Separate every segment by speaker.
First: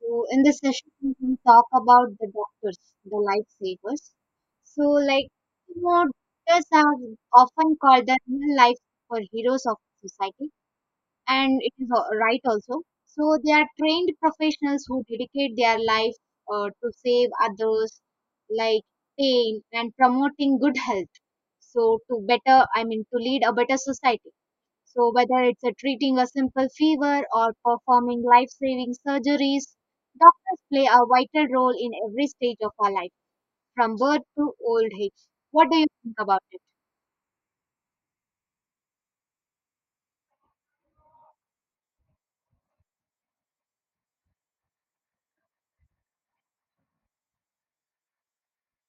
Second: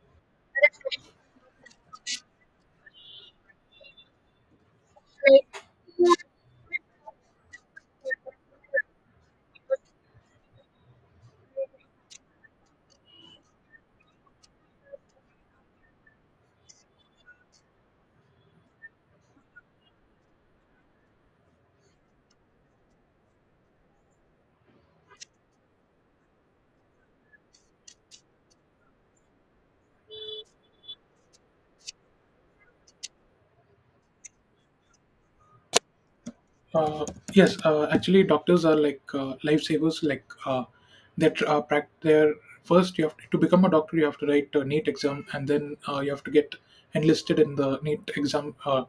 Speaker 1: So in this session, we can talk about the doctors, the lifesavers. So like, you know, doctors are often called the real life superheroes of society, and right also. So they are trained professionals who dedicate their life to save others, like pain and promoting good health. To lead a better society. So whether it's a treating a simple fever or performing life-saving surgeries, doctors play a vital role in every stage of our life, from birth to old age. What do you think about it?
Speaker 2: Uh, yes, actually, doctors are like lifesavers. Like their first, you have to, become a doctor, you have to write a NEET exam, and then you have to get enlisted in the NEET exam. Uh,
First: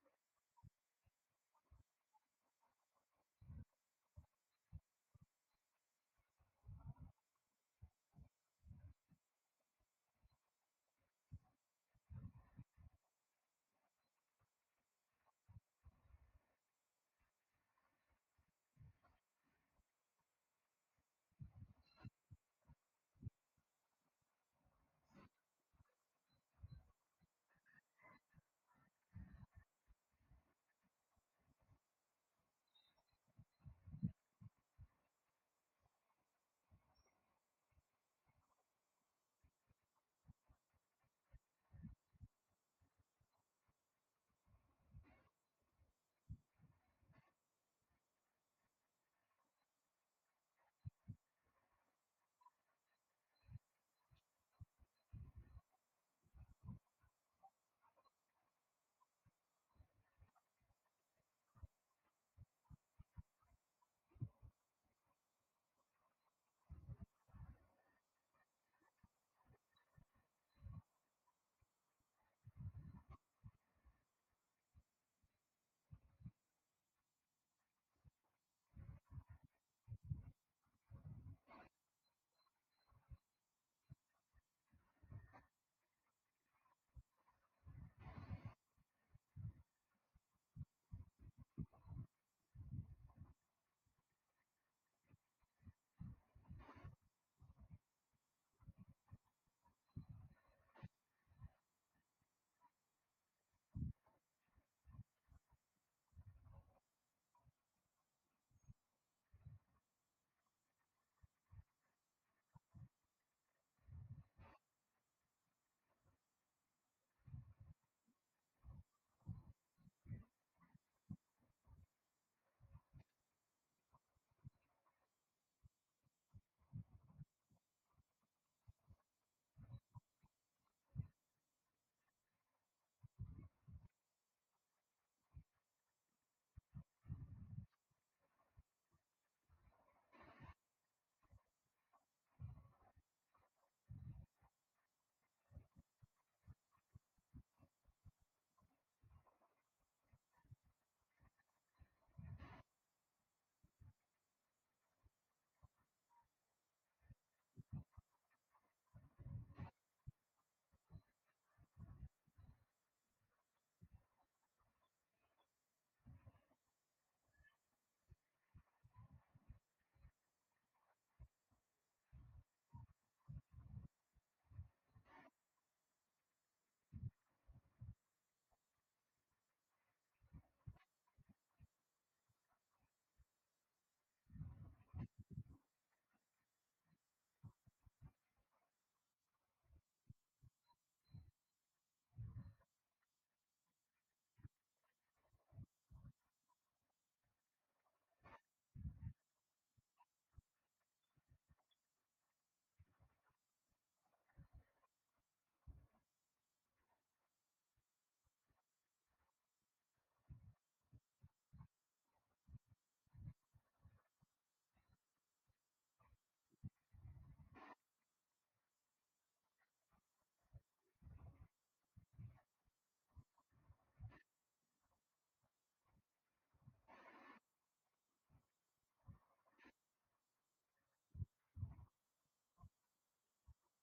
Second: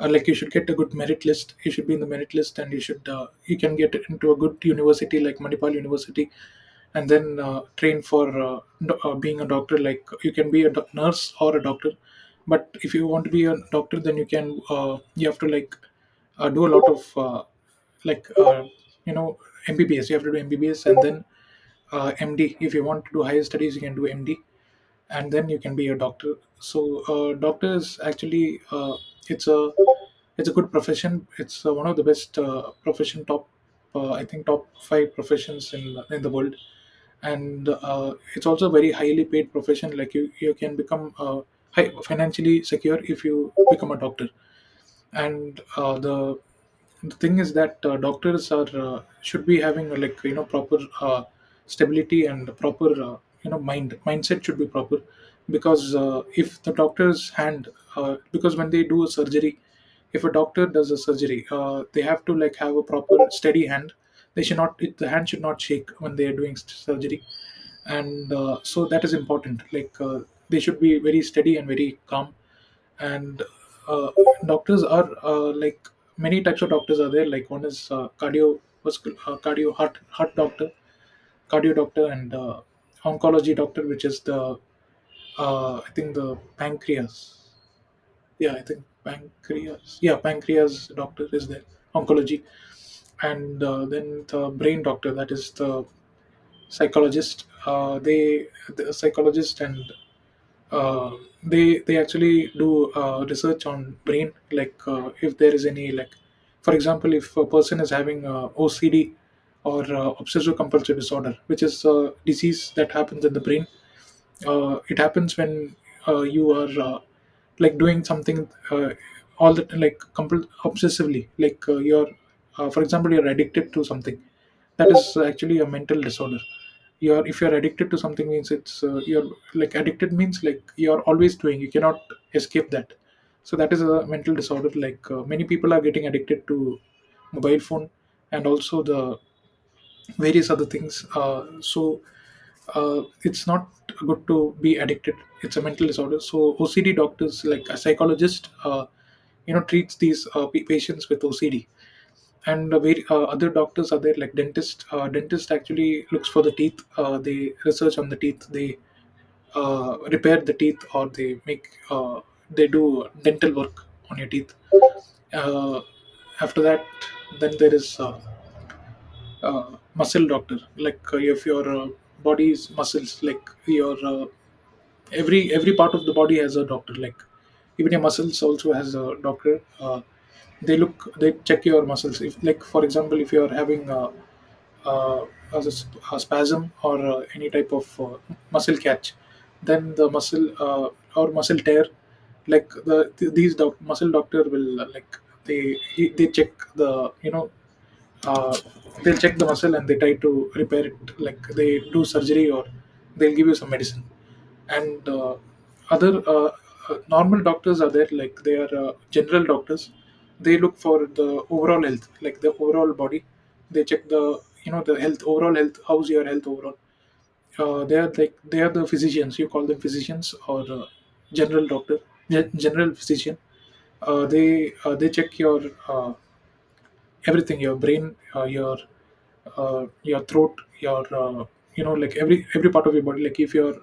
Speaker 2: uh, Like you should get a good merit list. You should be in the merit list, and you can get into a good university like Manipal University, and then train for being a doctor. Like you can be a nurse or a doctor, but if you want to be a doctor, then you have to, like, do a lot of, like, you know MBBS. You have to do MBBS and then MD. If you want to do higher studies, you can do MD, and then you can be a doctor. So, doctor is actually, it's a it's a good profession. It's one of the best, profession, top, I think top 5 professions in the world, and it's also a very highly paid profession. Like, you can become financially secure if you become a doctor, and the thing is that, doctors are should be having, like, proper, stability and proper, mindset should be proper, because, if the doctor's hand because when they do a surgery, if a doctor does a surgery they have to, like, have a proper steady hand. The hand should not shake when they are doing surgery, and so that is important, like, they should be very steady and very calm, and uh, doctors are like, many types of doctors are there. Like, one is, uh, cardio, heart doctor, cardio doctor, and oncology doctor, which is the, I think, the pancreas. Yeah, I think pancreas. Yeah, pancreas doctor is there. Oncology. And then the brain doctor, that is the psychologist. The psychologist. And uh, they actually do research on brain. Like, if there is any, like, for example, if a person is having OCD, or obsessive compulsive disorder, which is a disease that happens in the brain. It happens when, you are, like, doing something, all the, like, obsessively, like, you're for example, you're addicted to something. That is actually a mental disorder. You're If you're addicted to something, means it's, you're, like, addicted means, like, you're always doing, you cannot escape that. So that is a mental disorder. Like, many people are getting addicted to mobile phone, and also the various other things. So, it's not good to be addicted. It's a mental disorder, so OCD doctors, like a psychologist, treats these, patients with OCD, and the very, other doctors are there, like dentist. Dentist actually looks for the teeth. They research on the teeth. They repair the teeth, or they do dental work on your teeth. Uh, After that, then there is, muscle doctor. Like, if your body's muscles, like your, every part of the body has a doctor, like even your muscles also has a doctor. They check your muscles. If, like, for example, if you are having, uh a, s- a spasm or any type of muscle catch, then the muscle, or muscle tear, like muscle doctor will, like, they he, they check the you know uh, they'll check the muscle, and they try to repair it, like, they do surgery, or they'll give you some medicine, and other, normal doctors are there, like, they are general doctors. They look for the overall health, like the overall body, they check the, the health, overall health, how's your health overall. They are the physicians. You call them physicians, or general doctor, general physician. They check your, uh, everything, your brain, your, your throat, your, like, every part of your body. Like, if you're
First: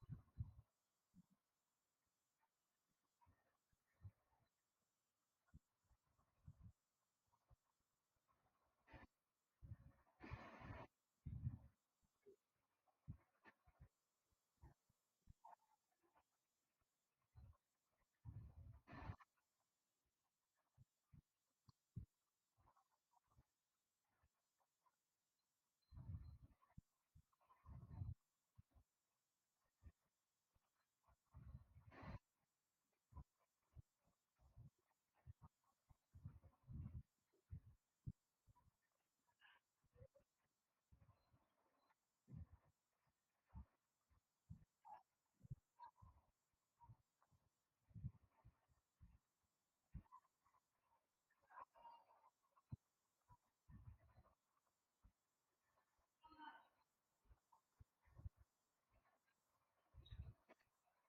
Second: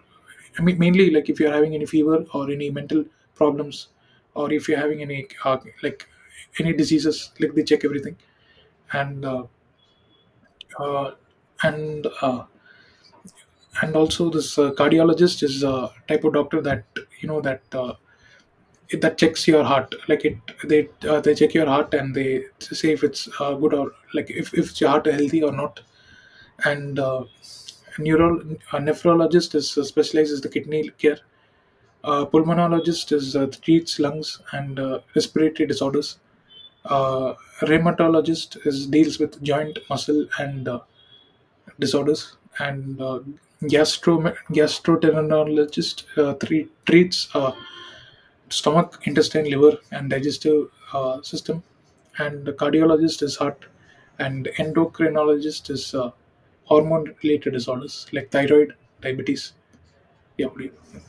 Speaker 2: I mean, mainly, like, if you're having any fever or any mental problems, or if you're having any, like, any diseases, like, they check everything, and uh, uh, and uh, and also this, cardiologist is a type of doctor that, that, that checks your heart, like it they check your heart and they say if it's, good, or like, if your heart is healthy or not. And neuro a nephrologist is specializes the kidney care. Pulmonologist is treats lungs and respiratory disorders. Uh, Rheumatologist is deals with joint, muscle, and disorders. And gastro gastroenterologist treats, stomach, intestine, liver, and digestive, system. And the cardiologist is heart, and endocrinologist is, hormone-related disorders like thyroid, diabetes. Yeah,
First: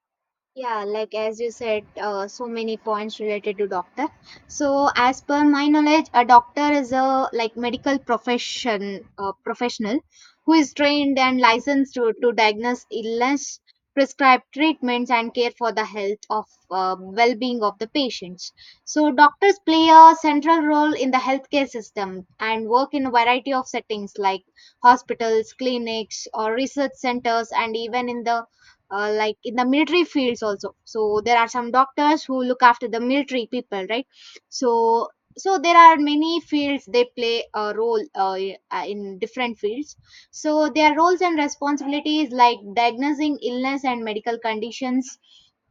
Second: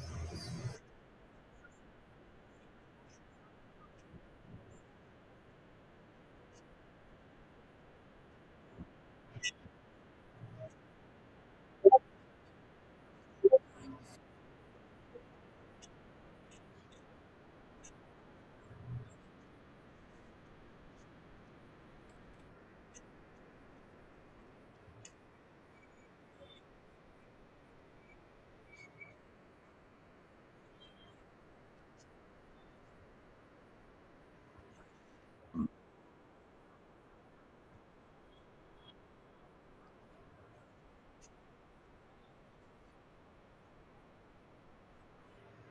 Speaker 1: Yeah, like as you said, so many points related to doctor. So as per my knowledge, a doctor is a like medical professional who is trained and licensed to diagnose illness, prescribe treatments, and care for the health of well-being of the patients. So doctors play a central role in the healthcare system and work in a variety of settings like hospitals, clinics, or research centers, and even in the like in the military fields also. So there are some doctors who look after the military people, right? So so there are many fields. They play a role in different fields. So their roles and responsibilities, like diagnosing illness and medical conditions,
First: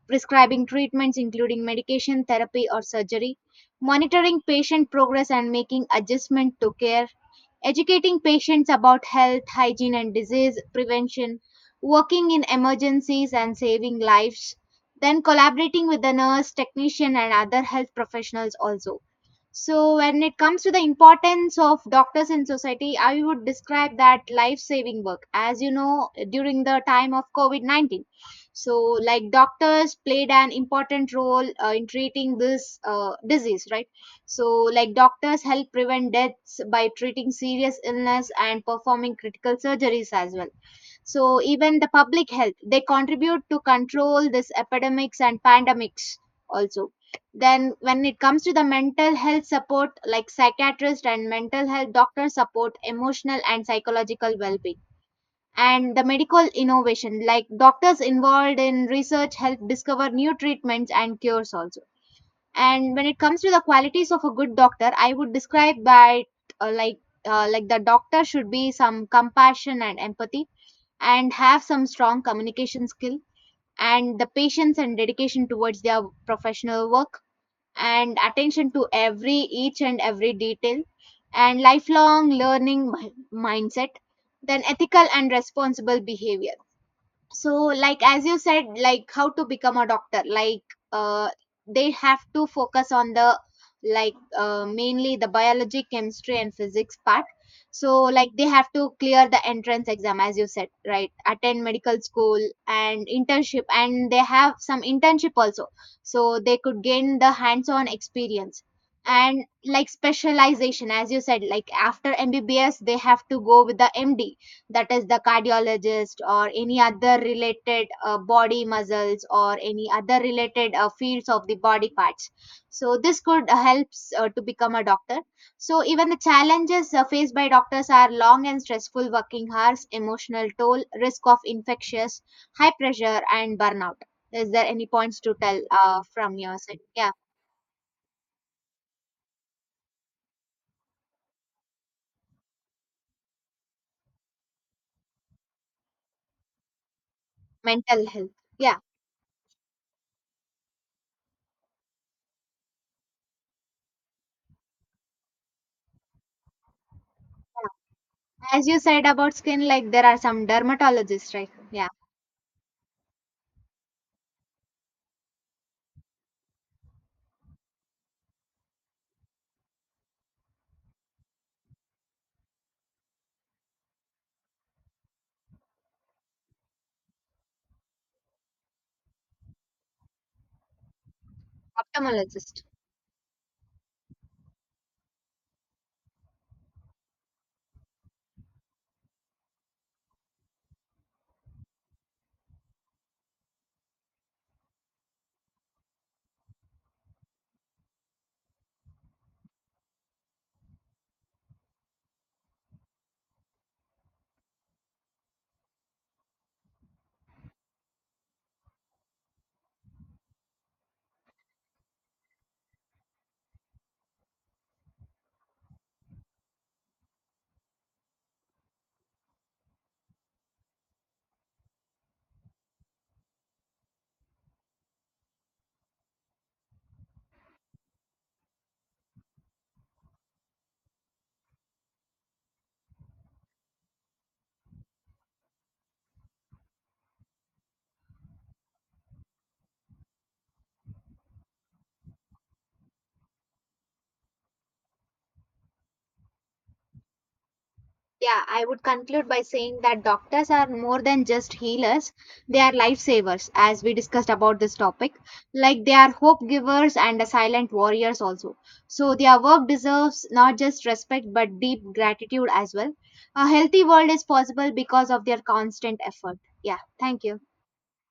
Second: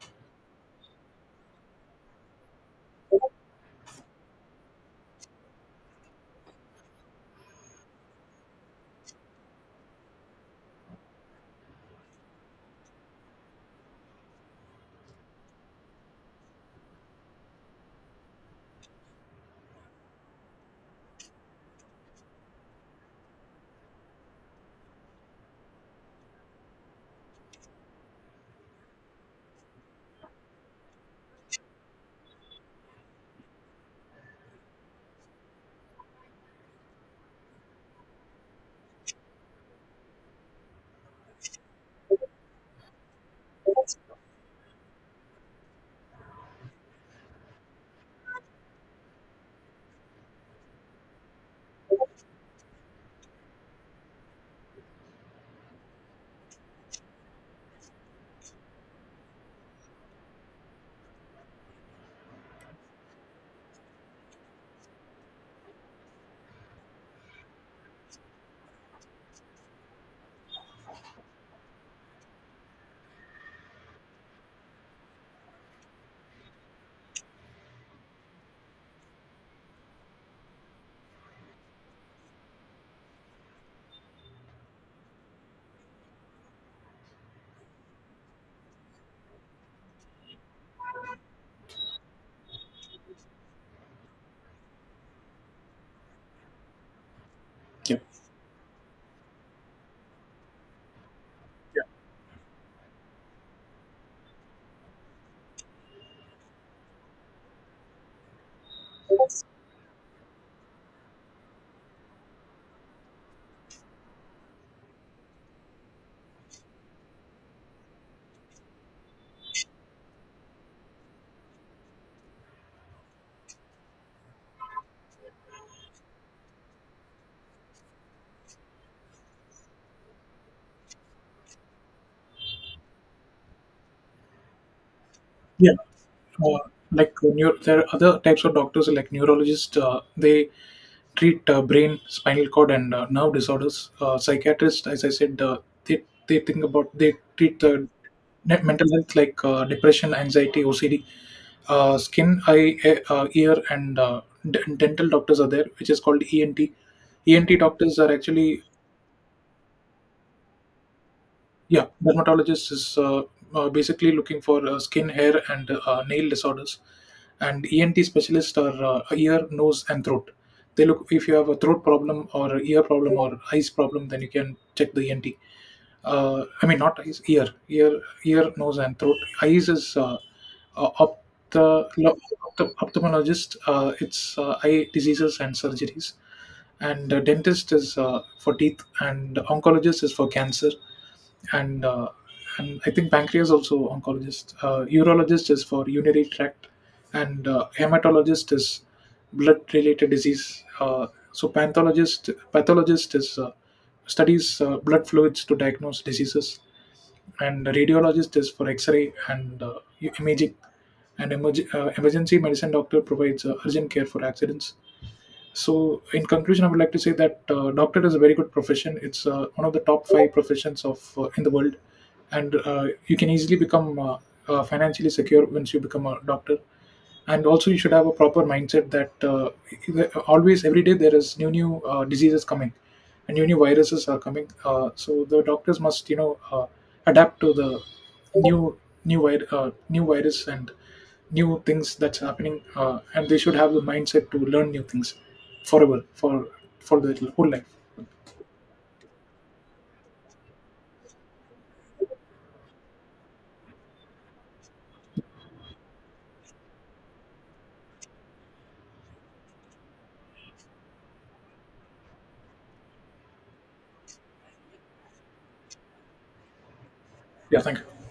Speaker 1: prescribing treatments including medication therapy or surgery, monitoring patient progress and making adjustment to care, educating patients about health, hygiene, and disease prevention, working in emergencies and saving lives, then collaborating with the nurse, technician, and other health professionals also. So when it comes to the importance of doctors in society, I would describe that life saving work, as you know, during the time of COVID 19. So like doctors played an important role in treating this disease, right? So like doctors help prevent deaths by treating serious illness and performing critical surgeries as well. So even the public health, they contribute to control this epidemics and pandemics also. Then when it comes to the mental health support, like psychiatrist and mental health doctors support emotional and psychological well-being. And the medical innovation, like doctors involved in research help discover new treatments and cures also. And when it comes to the qualities of a good doctor, I would describe by uh, like like the doctor should be some compassion and empathy, and have some strong communication skill, and the patience and dedication towards their professional work, and attention to every each and every detail, and lifelong learning mindset, then ethical and responsible behavior. So like as you said, like how to become a doctor, like uh, they have to focus on the mainly the biology, chemistry, and physics part. So
Speaker 2: yeah,
Speaker 1: like they have to clear the entrance exam, as you said, right? Attend
Speaker 2: yeah.
Speaker 1: medical school and internship, and they have some internship also, so they could gain the hands on experience. And like specialization, as you said, like after mbbs they have to go with the md, that is the cardiologist or any other related body muscles or any other related fields of the body parts. So this could helps to become a doctor. So even the challenges faced by doctors are long and stressful working hours, emotional toll, risk of infectious, high pressure, and burnout. Is there any points to tell
Speaker 2: Yeah.
Speaker 1: from your
Speaker 2: Uh,
Speaker 1: side? Yeah,
Speaker 2: like, there are other types of doctors, like neurologist. They treat, brain, spinal cord, and nerve disorders. Psychiatrists, as I said, they think about they treat the
Speaker 1: mental health. Yeah,
Speaker 2: mental health, like, depression, anxiety, OCD, skin, eye, ear, and dental doctors are there, which is called ENT. ENT doctors are actually,
Speaker 1: as you said about skin, like there are some dermatologists, right?
Speaker 2: yeah,
Speaker 1: Yeah.
Speaker 2: dermatologist is, basically looking for, skin, hair, and nail disorders, and ENT specialists are, ear, nose, and throat. They look if you have a throat problem or ear problem or eyes problem, then you can check the ENT. I mean, not eyes. Ear, nose, and throat. Eyes is, uh, ophthalmo-
Speaker 1: Ophthalmologist.
Speaker 2: ophthalmologist. It's, eye diseases and surgeries, and dentist is for teeth, and oncologist is for cancer, and uh, and I think pancreas also oncologist. Urologist is for urinary tract, and hematologist is blood-related disease. So, pathologist is studies, blood fluids to diagnose diseases, and radiologist is for X-ray and, imaging. And emergency medicine doctor provides, urgent care for accidents. So, in conclusion, I would like to say that, doctor is a very good profession. It's one of the top 5 professions of in the world, and you can easily become, financially secure once you become a doctor. And also, you should have a proper mindset that, always, every day, there is new diseases coming, and new viruses are coming. So the doctors must, adapt to the new new virus and new things that's happening, and they should have the mindset to learn new things forever, for their whole life.
Speaker 1: Yeah, I would conclude by saying that doctors are more than just healers. They are lifesavers, as we discussed about this topic. Like they are hope givers and a silent warriors also. So their work deserves not just respect but deep gratitude as well. A healthy world is possible because of their constant effort. Yeah, thank you.
Speaker 2: Yeah, thank you.